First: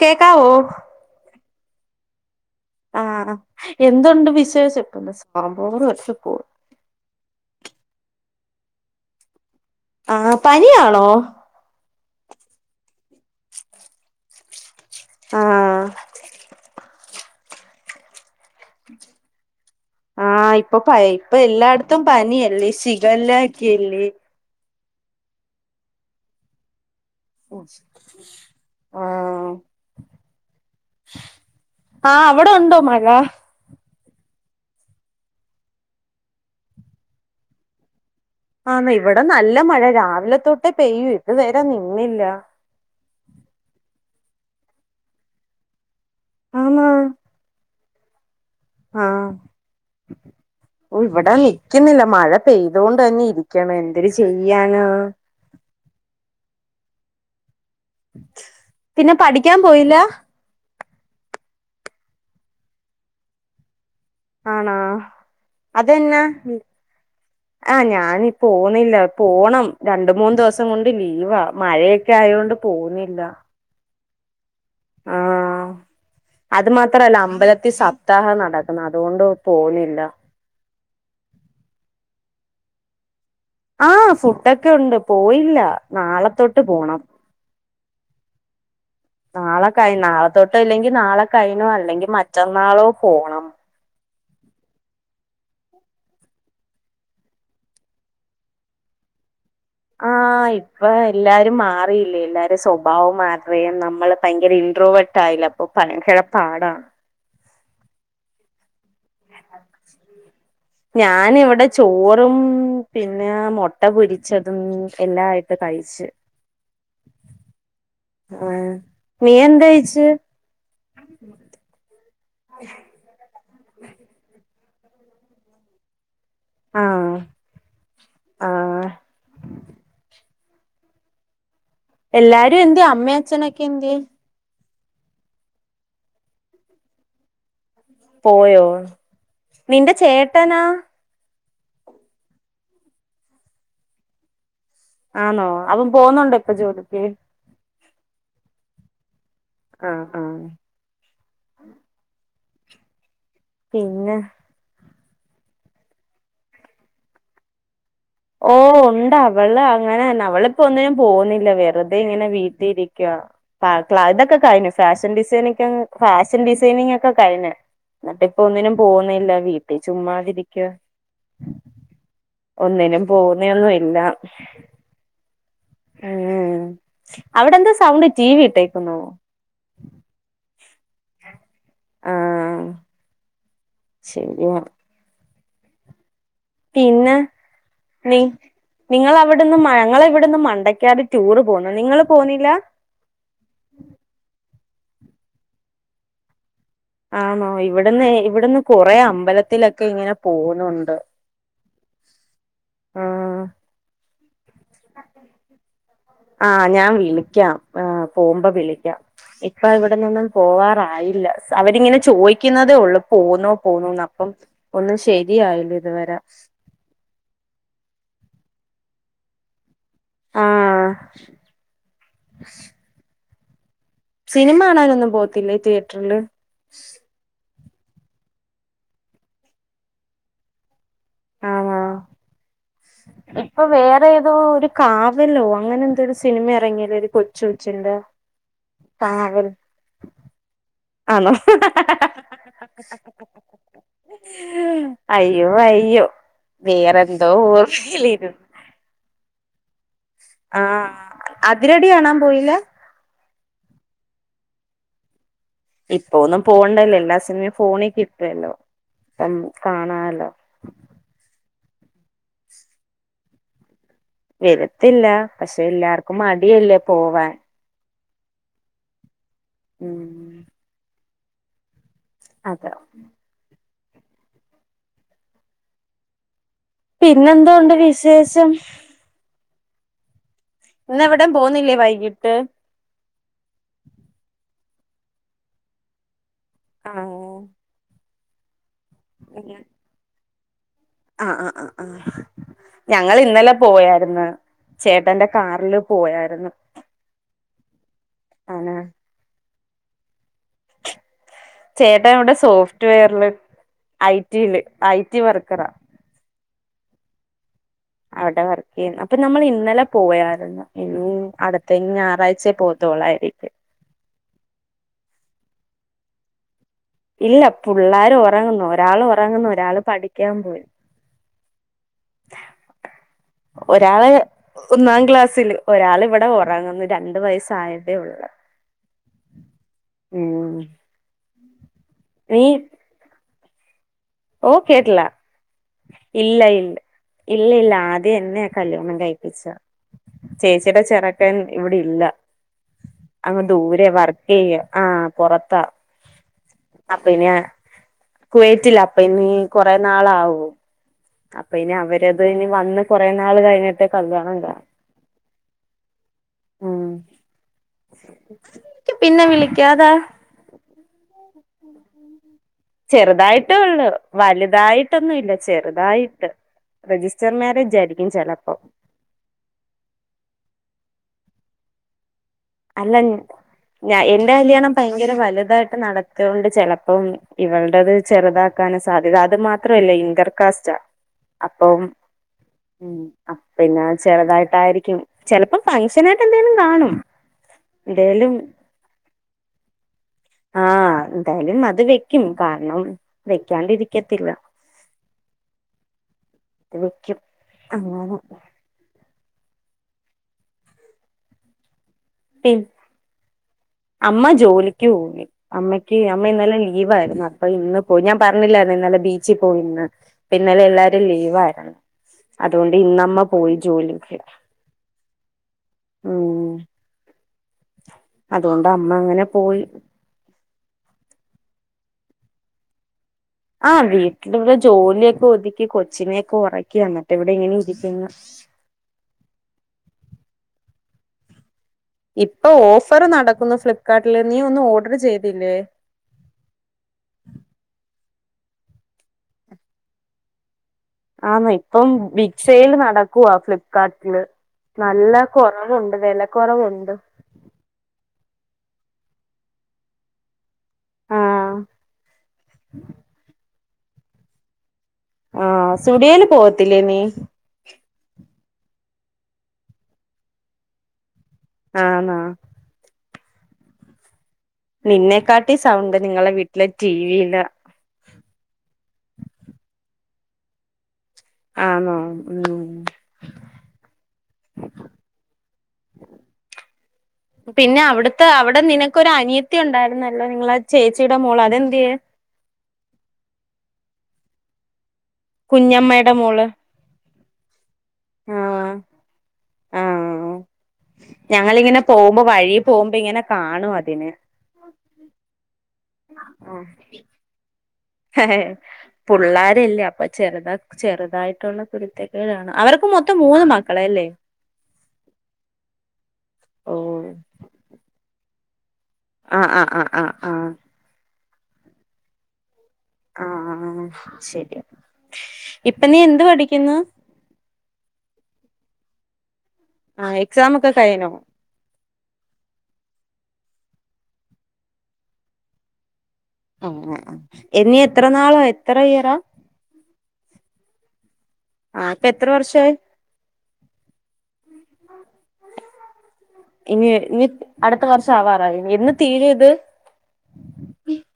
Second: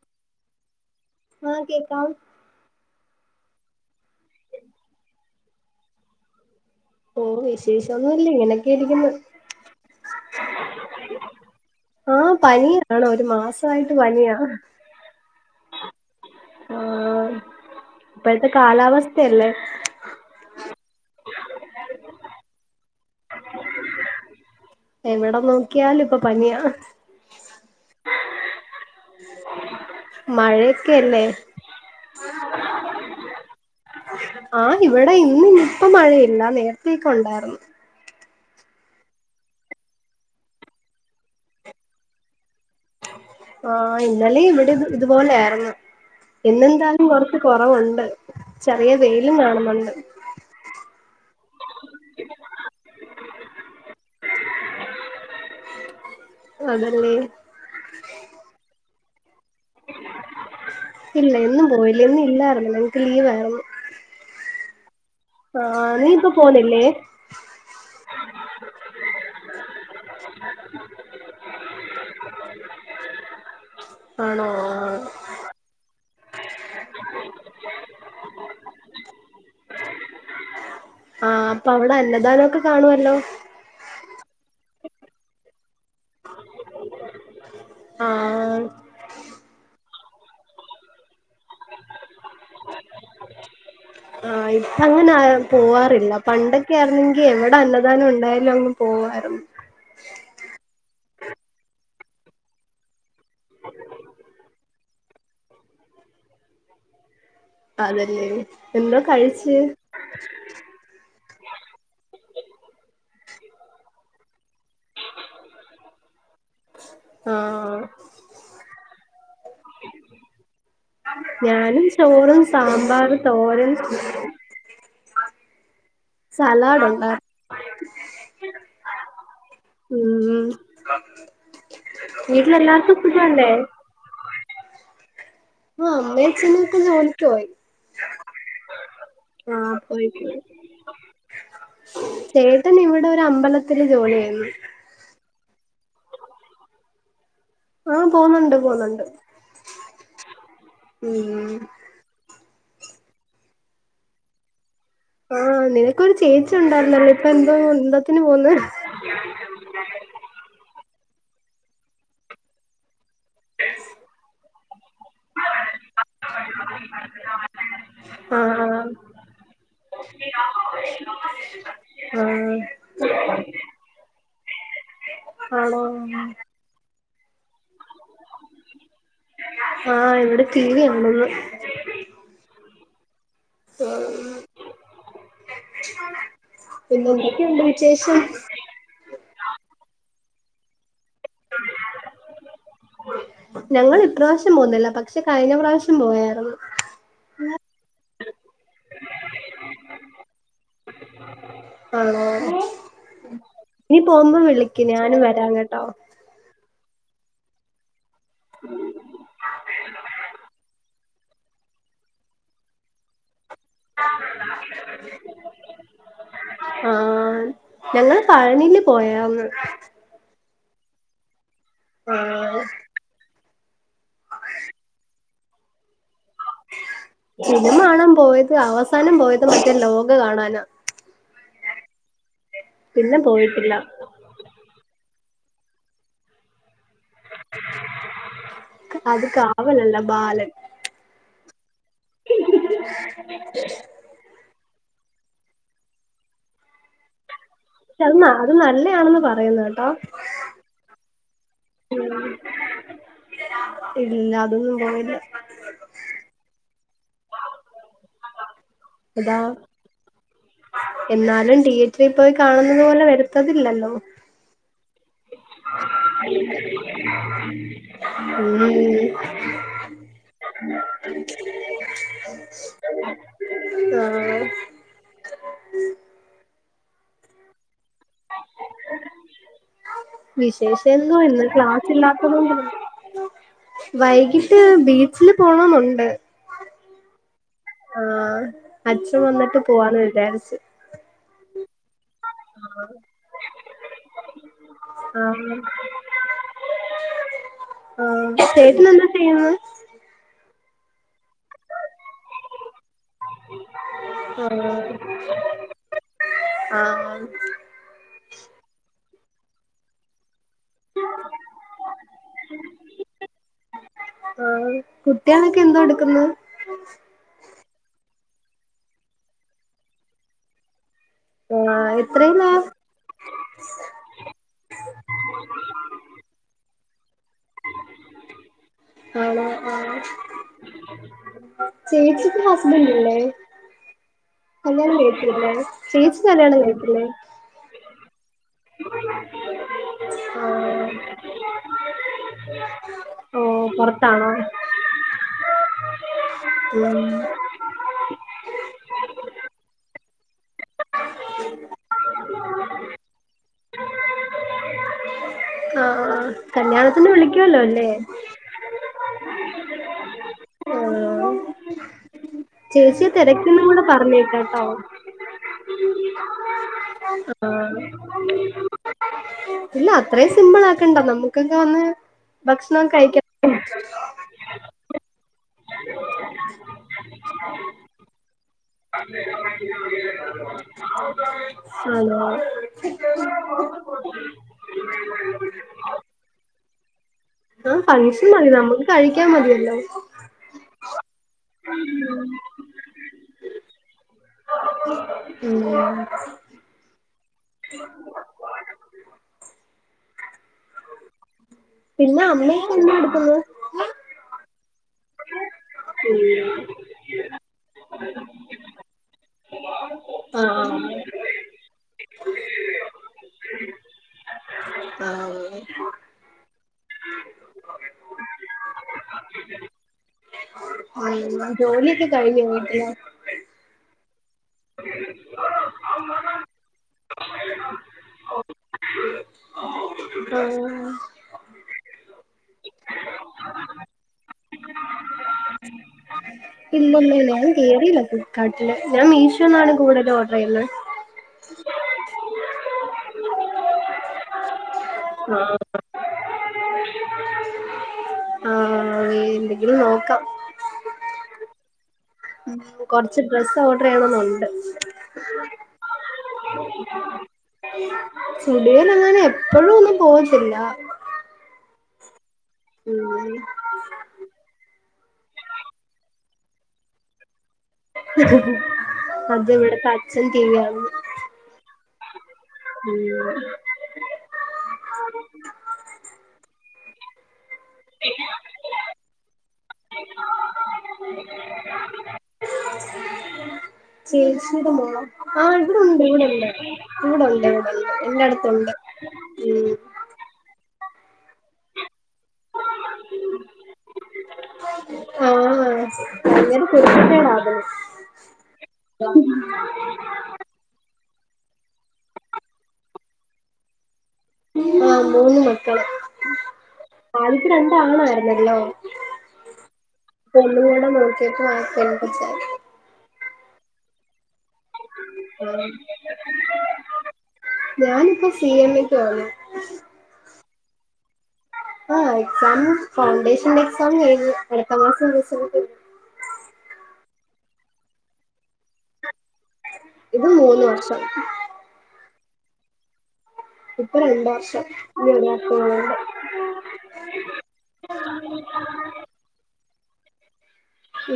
കേക്കാവോ? ആഹ് കേക്കാം. ആഹ് എന്തൊണ്ട് വിശേഷം? ഓഹ് വിശേഷൊന്നുല്ല, ഇങ്ങനെയൊക്കെ ഇരിക്ക്ന്ന്. ആഹ് പനിയാണോ? ആഹ് പനിയാണ്, ഒരു മാസായിട്ട് പനിയാ. ആഹ് ആഹ് ഇപ്പഴത്തെ കാലാവസ്ഥയല്ലേ? ആഹ് ഇപ്പൊ ഇപ്പൊ എല്ലായിടത്തും പനിയല്ലേ ശിഖല്ല ഒക്കെ അല്ലെ? എവിട നോക്കിയാലു ഇപ്പൊ പനിയാ. ആഹ്. മഴയൊക്കെയല്ലേ ആഹ് അവിടൊണ്ടോ മഴ? ആഹ് ഇവിടെ ഇന്ന് ഇ ഇപ്പ മഴയില്ല നേരത്തേക്കെ ഉണ്ടായിരുന്നു. ആന്നേ ഇവിടെ നല്ല മഴ രാവിലെ തൊട്ടേ പെയ്യുവാ ഇതുവരെ നിന്നില്ല. ആഹ് ഇന്നലെയും ഇവിടെ ഇതുപോലെ ആയിരുന്നു ആന്ന് ഇന്നെന്താലും കൊറച്ച് കൊറവുണ്ട്. ചെറിയ ആഹ് വെയിലും കാണുന്നുണ്ട്. ഓഹ് ഇവിടെ നിക്കുന്നില്ല മഴ പെയ്തോണ്ട് തന്നെ ഇരിക്കാണ് എന്തര് ചെയ്യാനാ? അതന്നെ. പിന്നെ പഠിക്കാൻ പോയില്ലാ? ഇല്ല ഇന്നും പോയില്ല ഇന്നു ഇല്ലായിരുന്ന് ഞങ്ങക്ക് ലീവായിരുന്നു. ആണോ ആഹ് നീ അതെന്നാ? ഇപ്പൊ പോന്നില്ലേ ആഹ് ഞാനിപ്പോ പോന്നില്ല പോണം രണ്ട് മൂന്ന് ദിവസം കൊണ്ട് ലീവാ മഴയെ ക്കെ ആയോണ്ട് പോകുന്നില്ല. ആണോ ആഹ് ആഹ് അത് മാത്രമല്ല അമ്പലത്തിൽ സപ്താഹം നടക്കുന്ന് അതുകൊണ്ട് പോന്നില്ല. ആഹ് അപ്പോ അവിടെ അന്നദാനമൊക്കെ കാണുവല്ലോ? ആഹ് ഫുഡ്ഡൊക്കെ ഉണ്ട് പോയില്ല നാളത്തൊട്ട് പോണം. ആഹ് നാളെ കയ് നാളെ തൊട്ടോ അല്ലെങ്കി നാളെ കയ്നോ അല്ലെങ്കിൽ മറ്റന്നാളോ പോണം. ആഹ് ഇപ്പ അങ്ങനെ പോവാറില്ല പണ്ടൊക്കെ ആരുന്നെങ്കിൽ എവിടെ അന്നദാനം ഉണ്ടായാലും അങ്ങ് പോവാർന്നു. ആഹ് ഇപ്പോ എല്ലാരും മാറിയില്ലേ എല്ലാരും സ്വ ഭാവം മാറി നമ്മള് ഭയങ്കര ഇൻട്രോവെട്ട് ആയില്ല അപ്പോ ഭയങ്കര പാടാ. അതന്നെ എന്തോ കഴിച്ച്? ഞാനിവിടെ ചോറും പിന്നെ മുട്ട പൊരിച്ചതും എല്ലായിട്ട് കഴി ച്ച്. ആഹ് ആഹ് നീ എന്ത്‌ കഴിച്ച്? ഞാനും ചോറും സാമ്പാറ്, തോരൻ സലാഡ് ആഹ് ഒണ്ടാരുന്നു. ആഹ് ഉം വീട്ടില് എല്ലാരും എന്ത്യേ എല്ലാർക്കും അമ്മേ സുഖല്ലേ? അച്ഛനൊക്കെ എന്ത്യേ ആഹ് അമ്മേം അച്ഛനുമൊക്കെ ജോലിക്ക് പോയി. പോയോ ആഹ് നിന്റെ പോയി പോയി ചേട്ടനാ? ചേട്ടൻ ഇവിടെ ഒരു അമ്പലത്തില് ജോലി ചെയ്യുന്നു. ആന്നോ അവൻ പോകുന്നുണ്ടോ ഇപ്പോ ജോലിക്ക്? ആഹ് പോന്നുണ്ട് പോന്നുണ്ട്. ആഹ് ആഹ് ഉം പിന്നെ? ആഹ് നിനക്കൊരു ചേച്ചി ഉണ്ടായിരുന്നല്ലോ ഇപ്പോ എന്തോ [unintelligible] ഓഹ് ഉണ്ട് അവ വള് അങ്ങനന്നെ അവളിപ്പോ ഒന്നിനും പോകുന്നില്ല വെറുതെ ഇങ്ങനെ വീട്ടിരിക്കുവാ. ക്ലാ ക്ലാ ഇതൊക്കെ കഴിഞ്ഞു ഫാഷൻ ഡിസൈനിക്ക് ഫാഷൻ ഡിസൈനിങ്ങൊക്കെ കഴിഞ്ഞു. ന്നിട്ടിപ്പോ ഒന്നിനും ആഹ് പോകുന്നില്ല വീട്ടി ചുമ്മാതിരിക്കാ. ആഹ് ഒന്നിനും പോകുന്നേയൊന്നുല്ല. ആഹ് ആണോ ഉം അവിടെന്താ സൗണ്ട് ടി വി ഇട്ടേക്കുന്നോ? ആഹ് ഇവിടെ ടി വി ഇണ്ടെന്ന്. ആഹ് [unintelligible] പിന്നെ എന്തൊക്കെയുണ്ട് വിശേഷം നീ നിങ്ങളവിടുന്ന് മ ഞങ്ങളെവിടെന്ന് മണ്ടയ്ക്കാട് ടൂറ് പോകുന്നു. നിങ്ങള് പോകുന്നില്ല? ഞങ്ങളിപ്രാവശ്യം പോകുന്നില്ല പക്ഷെ കഴിഞ്ഞ പ്രാശ്യം പോയായിരുന്നു. ആണോ? ഇവിടന്നെ ഇവിടന്ന് കൊറേ അമ്പലത്തിലൊക്കെ ഇങ്ങനെ പോവുന്നുണ്ട്. ആണോ? ആഹ് നീ പോകുമ്പോ വിളിക്ക് ഞാനും വരാം കെട്ടോ. ആഹ് ഞാൻ വിളിക്കാം. ആഹ് പോകുമ്പോ വിളിക്കാം. ഇപ്പ ഇവിടന്നൊന്നും പോവാറായില്ല. അവരിങ്ങനെ ചോദിക്കുന്നതേയൊള്ളൂ. പോന്നോ പോന്നോന്നപ്പം ഒന്നും ശരിയായില്ല ഇതുവരെ. ആഹ് ഞങ്ങള് പഴനീല് പോയാർന്നു. ആഹ് ആഹ്. സിനിമ കാണാനൊന്നും പോകത്തില്ലേ തിയേറ്ററില്? സിനിമ കാണാപോയത് അവസാനം പോയത് മറ്റേ ലോക കാണാനാ. ആണോ? പിന്നെ ഇപ്പൊ പോയിട്ടില്ല വേറേതോ ഒരു കാവലോ അങ്ങനെന്തോരു സിനിമ ഇറങ്ങിയല്ലോ ഒരു കൊച്ച്കൊച്ചിന്റെ? കാവൽ വലല്ല ബാലൻ. ആണോ? അയ്യോ അയ്യോ വേറെന്തോ പക്ഷെ ഓർമയിലേന്നു. അത് അത് നല്ലയാണെന്ന് പറയുന്നുകെട്ടോ. ആഹ് അതിരടി കാണാൻ പോയില്ല? ഇല്ല അതൊന്നും പോയില്ല. ഇപ്പൊ ഒന്നും പോണ്ടല്ലോ എല്ലാ സിനിമയും ഫോണി കിട്ടുവല്ലോ? ഇപ്പം അതാ കാണാല്ലോ. എന്നാലും തിയേറ്ററീപോയി കാണുന്നത് പോലെ വരുത്തതില്ലല്ലോ? വരത്തില്ല. പക്ഷെ എല്ലാർക്കും മടിയല്ലേ പോവാൻ? ഉം. ഉം. [inaudible] അതെ. ആഹ് പിന്നെന്തുണ്ട് വിശേഷം? വിശേഷൊന്തുവാ ഇന്നെവിടേം ഇന്ന് പോന്നില്ലേ ക്ലാസ്സ് വൈകിട്ട് ഇല്ലാത്തത്കൊണ്ട് വൈകിട്ട് ബീച്ചില് പോണോന്നുണ്ട്. ആഹ്. ആഹ് അച്ഛൻ വന്നിട്ട് പോവാന്ന് വിചാരിച്ചു ആഹ് ആഹ് ആഹ് ആഹ് ഞങ്ങൾ ഇന്നലെ പോയായിരുന്നു ചേട്ടന്റെ ആഹ് കാറില് പോയായിരുന്നു ആഹ് ആണ് ചേട്ടന് എന്താ ചെയ്യുന്നത് ചേട്ടായി ഇവിടെ സോഫ്റ്റ് വെയറില് ഐടിയില് ആഹ് ഐ ടി വർക്കറാ ആഹ് അവിടെ വർക്ക് ചെയ്യുന്നു അപ്പൊ നമ്മൾ ഇന്നലെ പോയായിരുന്നു അടുത്ത ഞായറാഴ്ചയെ പോത്തോളായിരിക്കും ആഹ് കുട്ടിയാളൊക്കെ എന്തോ എടുക്കുന്നത് ഇല്ല പിള്ളാര് ഉറങ്ങുന്നു ഒരാൾ ഉറങ്ങുന്നു ഒരാള് പഠിക്കാൻ പോയി ആഹ് എത്രയില ഒരാള് ഒന്നാം ക്ലാസ്സില് ഒരാൾ ഇവിടെ ഉറങ്ങുന്നു രണ്ടു വയസ്സായട്ടേ ഉള്ളത് ആണോ ആഹ് ഉം ചേച്ചിക്കും നീ ഹസ്ബൻഡില്ലേ ഓ കല്യാണം കേട്ടില്ല കഴിച്ചിട്ടില്ലേ ചേച്ചി ഇല്ല കല്യാണം ഇല്ല കഴിച്ചിട്ടില്ലേ ഇല്ല ഇല്ല ആദ്യം എന്നെയാ കല്യാണം കഴിപ്പിച്ച ചേച്ചിയുടെ ആഹ് ചെറ്ക്കൻ ഇവിടെ ഇല്ല ഓ അങ്ങ് ദൂരെ വർക്ക് പൊറത്താണോ ചെയ്യാ ആഹ് പോറത്താ ഉം കുവേറ്റില്ല അപ്പൊ ഇനി കൊറെ നാളാവും അപ്പ ഇനി അവരത് ഇനി വന്ന് കൊറെ നാള് കഴിഞ്ഞിട്ട് കല്യാണം ഇണ്ടാ ആഹ് ഉം കല്യാണത്തിന് വിളിക്കൊല്ലോ അല്ലേ ക്കെ പിന്നെ വിളിക്കാതെ ആഹ് ചേച്ചിയെ ചെറുതായിട്ടേ തിരക്കിന്നും കൂടെ ഉള്ളു പറഞ്ഞേക്കാട്ടോ വലുതായിട്ടൊന്നും ഇല്ല ചെറുതായിട്ട് രജിസ്റ്റർ മാരേജ് ആയിരിക്കും ചെലപ്പം ഇല്ല അത്രയും സിമ്പിളാക്കണ്ട നമ്മുക്കൊന്താ വന്ന് ഭക്ഷണം അല്ല ൻ കഴിക്കാം [unintelligible] എന്റെ കല്യാണം ഭയങ്കര വലുതായിട്ട് നടത്തിയൊണ്ട് ചെലപ്പം ഇവൾടത് ചെറുതാ ക്കാനാ സാധ്യത അത് മാത്രല്ല ഇങ്കർകാസ്റ്റാ അപ്പം ആണോ അപ്പ പിന്നെ ചെറുതായിട്ടായിരിക്കും ചെലപ്പോ ഫങ്ഷനായിട്ട് എന്തെലും കാണും ആ ഫങ്ഷൻ എന്തേലും മതി നമ്മക്ക് കഴിക്കാൻ മതി ഇല്ലെ ആഹ് എന്തായാലും അത് വെക്കും കാരണം വെക്കാണ്ടിരിക്കത്തില്ല ഉം അത് വെക്കും അങ്ങനെ നീ എന്താ എട്ക്കുന്നത് അമ്മ ജോലിക്ക് പോയി അമ്മയ്ക്ക് അമ്മ ഇന്നലെ ലീവായിരുന്നു അപ്പ ഇന്ന് പോയി ഞാൻ പറഞ്ഞില്ലായിരുന്നോ ഇന്നലെ ബീച്ച് പോയിന്ന് ഇന്നലെ ആഹ് എല്ലാരും ലീവായിരുന്നു അതുകൊണ്ട് ഇന്നമ്മ പോയി ജോലിക്ക് [unintelligible] ഉം ഉ [inaudible] അതു കൊണ്ട് അമ്മ അങ്ങനെ പോയി ഉം ജോലിക്കെ കഴിഞ് വീട്ട്ലാ ആഹ് വീട്ടില് ഇവിടെ ജോലിയൊക്കെ ഒതുക്കി കൊച്ചിനെക്കെ ഒറക്കി വന്നിട്ട് ഇവിടെ ഇങ്ങനെ ഇരിക്ന്ന് ആഹ് ഇപ്പൊ ഓഫറ് നടക്കുന്നു ഫ്ലിപ്കാർട്ടില് നീ ഒന്നും ഓഡറ് ചെയ്തില്ലേ? ഇല്ലല്ല ഞാൻ കേറിയില്ല ഫ്ലിപ്കാർട്ടില് ഞാൻ മീഷോന്നാണ് കൂടുതലും ഓഡ്റ് ചെയ്യുന്നത് ആഹ് ഇപ്പം ബിങ് സൈല് നടക്കുവാ ഫ്ലിപ്കാർട്ടില് നല്ല കോറവുണ്ട് വേല കോറവുണ്ട് ആഹ് എന്തെങ്കിലും നോക്കാം ആഹ് ഉം കൊർച്ച് ഡ്രസ്സ് ഓഡ്റ് ചെയ്യണന്നുണ്ട് ആഹ് സ്റ്റുഡിയോല് പോവത്തില്ലേ നീ സ്റ്റുഡിയൊല് അങ്ങനെ എപ്പോഴും ഒന്നും പോവത്തില്ല ആന്നാ ഉം നിന്നെക്കാട്ടി സൗണ്ട് നിങ്ങളെ വീട്ടിലെ ടിവിലാ അത് ഇവിടെ പച്ഛൻ ടിവാണ്ന്ന് ആന്നോ ഉം [inaudible] പിന്നെ അവിട്ത്തെ അവിടെ നിനക്കൊരു അനിയത്തി ഉണ്ടായിരുന്നല്ലോ നിങ്ങളെ ചേച്ചിയുടെ മോള് അതെന്തെ? ചേച്ചിയുടെ മോളോ ആഹ് ഇവിടുണ്ട് കുഞ്ഞമ്മയുടെ ഇവിടുണ്ട് മോള് ഇവിടെണ്ട് ഇവിടെണ്ട് എന്റെ അടുത്തുണ്ട് ആഹ് ഉം ആഹ് ഞങ്ങളിങ്ങനെ പോകുമ്പോ വഴി പോകുമ്പോ ഇങ്ങനെ കാണും അതിനെ ആഹ് അങ്ങനെ കുര്തെക്കെടാ അവന് പുള്ളാരല്ലേ അ ചെറുത ചെറുതായിട്ടുള്ള കുരുത്തക്കേടാണ് അവര്ക്കും മൊത്തം മൂന്ന് മക്കള് എല്ലേ ആഹ് മൂന്ന് മക്കള് ഓ ആദ്യത്തെ രണ്ടാണായിരുന്നല്ലോ ആഹ് ആഹ് ആഹ് ആഹ് ആഹ് [unintelligible] നോക്കിയോല്ക്ക് [unintelligible] ആഹ് ശരിയാ ഇപ്പ നീ എന്ത് പഠിക്ക്യുന്നു ഞാന്പ്പോ സി എമ്ക്കോന്ന് ആഹ് എക്സാമൊക്കെ കഴിനോ ആഹ് എക്സാമ് ഫൗണ്ടേഷൻ എക്സാമ് കഴിഞ്ഞു അട്ത്ത മാസം റിസൾട്ട് അങ്ങനെ ആഹ് എന്നി എത്ര നാളാ എത്ര ഇയറാ ഇത് മൂന്ന് വർഷം ആഹ് ഇപ്പ എത്ര വർഷായി ഇപ്പോ രണ്ട് വർഷം ഇഞ്ഞ് ഒരു വർഷംക്കൂടെണ്ട് അട്ത്ത വർഷം ആവാറായി യെന്ന് തീരും ഇത് [unintelligible]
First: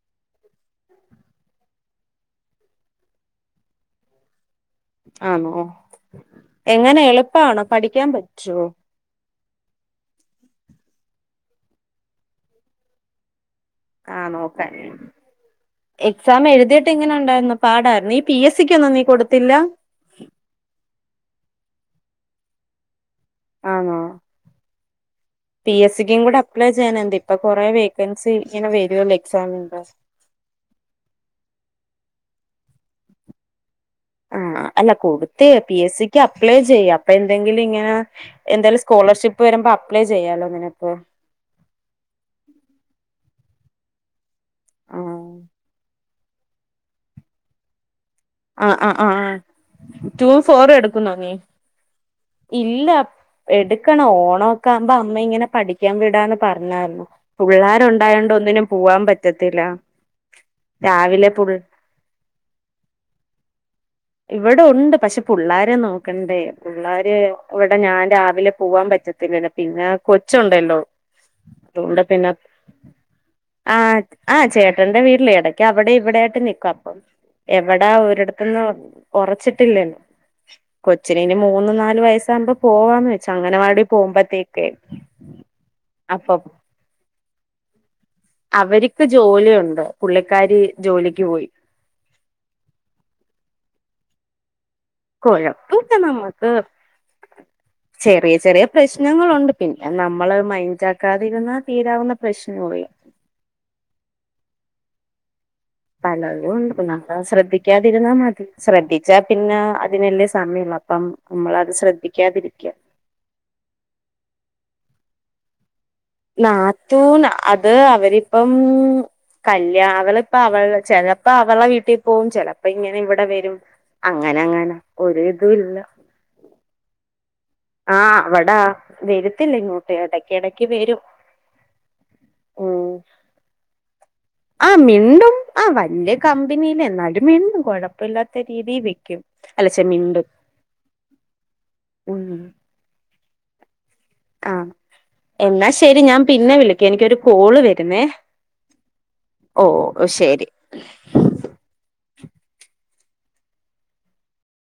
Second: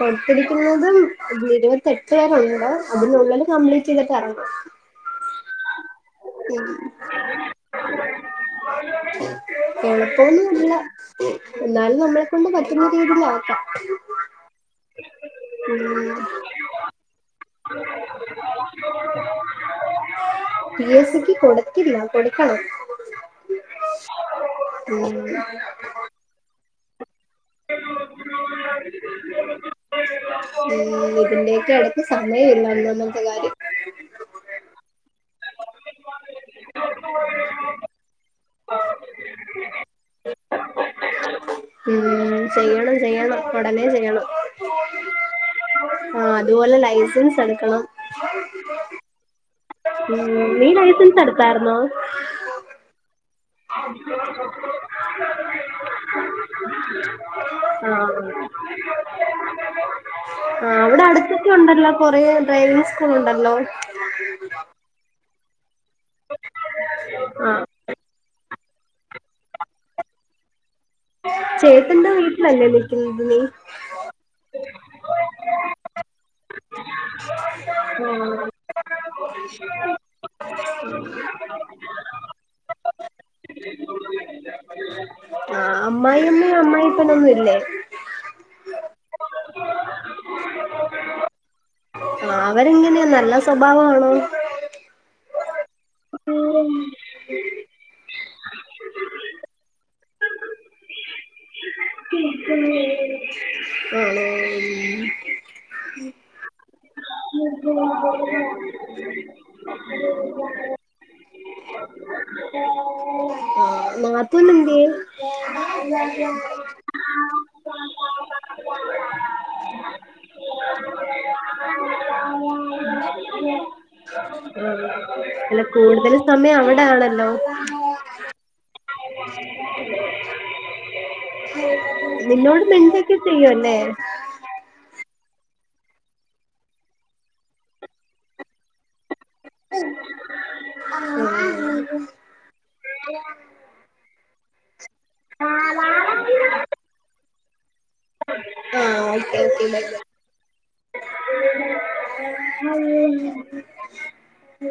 കൊട്ത്തിരിക്കുന്നതും ഇരു ഇരുവത്തി എട്ട് വരെ ഉണ്ട് അതിനുള്ളില് കംപ്ലീറ്റെയ്തിട്ട് എറ ആണോ എങ്ങനെ എളുപ്പാണോ പഠിക്ക്യാൻ പറ്റോ എളുപ്പവൊന്നും അല്ല എന്നാലും നമ്മളെ കൊണ്ട് പറ്റുന്ന രീതിയില് ആക്കാ ആഹ് നോക്കാ ഉം എക്സാം എഴുതി ട്ട് എങ്ങനെ ഇണ്ടാരുന്നു പാടാരുന്നോ നീ പി എസ് സിക്ക്യ് ഒന്നും നീ കൊടുത്തില്ല പി എസ് സിക്ക് കൊടുക്കില്ല കൊട്ക്കണം ആണോ ഉം പി എസ് സിക്കും കൂടെ അപ്ലൈ ചെയ്യന്നെ ദിപ്പൊ കൊറെ വേക്കൻസി ഇങ്ങനെ വെരൊല്ലോ എക്സാമിൻ ക്ലാസ്സ് ഉം ഇതിന്റെക്ക്യെ എടക്ക് സമയല്ല ഒന്നാമത്തെ കാര്യം ആഹ് അല്ല കൊട്ത്തെ പി എസ് സിക്ക് അപ്ലൈ ചെയ്യാ അപ്പന്തെങ്കിലും ഇങ്ങനെ എന്തായാലും സ്കോളർഷിപ്പ് വരുമ്പോ അപ്ലൈ ചെയ്യാലോ നിനക്ക് ആ ഉം ചെയ്യണം ചെയ്യണം ഒടനെ ചെയ്യണം ആഹ് ആഹ് അതുപോലെ ലൈസൻസ് എടുക്കണം ആഹ് ആഹ് ആഹ് ആഹ് ഉം നീ ലൈസൻസ് എട്ത്താര്ന്നോ ഇല്ല എട്ക്കണം ഓണൊക്കാവുമ്പോ അമ്മ ഇങ്ങനെ പഠിക്ക്യാൻ വിടാന്ന് പറഞ്ഞാരുന്നു ആഹ് പുള്ളാരുണ്ടായോണ്ട് ഒന്നിനും പോവാൻ പറ്റത്തില്ല ആഹ് അവടെ രാവിലെ പു അട്ത്തൊക്കെയുണ്ടാ [unintelligible] കൊറേ ഡ്രൈവിംഗ് സ് ക്കൂൾ ഇണ്ടല്ലോ ഇവടെ ഉണ്ട് പക്ഷെ പുള്ളാരെ നോക്കണ്ടേ പുള്ളാര് ആഹ് ഇവടെ ഞാൻ രാവിലെ പോവാൻ പ റ്റത്തില്ലല്ലോ പിന്നെ കൊച്ചുണ്ടല്ലോ അതുകൊണ്ട് ചേട്ടന്റെ പിന്നെ വീട്ടിലല്ലേ നിക്ക് ഇത് നീ ആഹ് ആഹ് ചേട്ടന്റെ വീട്ടില് എടയ്ക്ക് അവിടെം ഇവിടെയായിട്ട് നിക്കും അപ്പം ഇവടെ അവരട്ത്ത്ന്ന് ഒറച്ചിട്ടില്ലല്ലോ കൊച്ചിന് ഇനി മൂന്ന് നാല് വയസ്സാവുമ്പം പോവാന്ന് വെച്ചാ അംഗനവാടി പോവുമ്പത്തേ ആഹ് അമ്മായി അമ്മേം അമ്മായിപ്പനൊന്നും ഇല്ലേ അവര്ക്ക് ജോലിയുണ്ട് പുള്ളിക്കാരി ജോലിക്ക്യ് പോയി ആഹ് അവരെങ്ങനെയാ നല്ല സ്വഭാവാണോ കൊഴപ്പുല്ല നമ്മക്ക് ഉ [unintelligible] ചെറിയ ചെറിയ പ്രശ്നങ്ങളുണ്ട് പിന്നെ നമ്മളത് മൈന്റാക്കാതിരുന്നാ തീരാവുന്ന പ്രശ്നങ്ങളുള്ളൂ ആണോ പലതും ഉണ്ട് പ്പോ നമ്മ ശ്രദ്ധിക്കാതിരുന്നാ മതി ശ്രദ്ധിച്ചാ പിന്നെ അതിനല്ലേ സമയുള്ളൂ അപ്പം നമ്മളത് ശ്രദ്ധിക്കാതിരിക്കും ആഹ് നാത്തൂനെന്ത്യേ നാത്തൂന് അത് അവരിപ്പം കല്യാണം അവളിപ്പ അവൾ ചെലപ്പോ അവളെ വീട്ടിപോകും ചെലപ്പോ ഇങ്ങനെ ഇവിടെ വരും അങ്ങനെങ്ങനാ ആഹ് ഒരു ഇതും അല്ല ഇല്ല കൂടുതൽ സമയം അവിടെ ആണല്ലോ ആഹ് അവിടാ വരത്തില്ല ഇങ്ങോട്ട് ഇടക്കിടക്ക് വരും [inaudible] നിന്നോട് മിണ്ടൊക്കെ ചെയ്യും അല്ലേ ആഹ് മിണ്ടും ആഹ് വല്യ കമ്പനിയില്ല എന്നാലും മിണ്ടും കൊഴപ്പയില്ലാത്ത രീതിയില് ക്ക്‌യും അല്ലച്ചമിണ്ടും [unintelligible] ആഹ് എന്നാ ശരി ഞാൻ പിന്നെ വിളിക്ക എനിക്കൊരു കോള് വരുന്നേ ആ ഓക്കെ ഓ ഓക്കെ ബൈ ബൈ ഹ് ശെരി [unintelligible]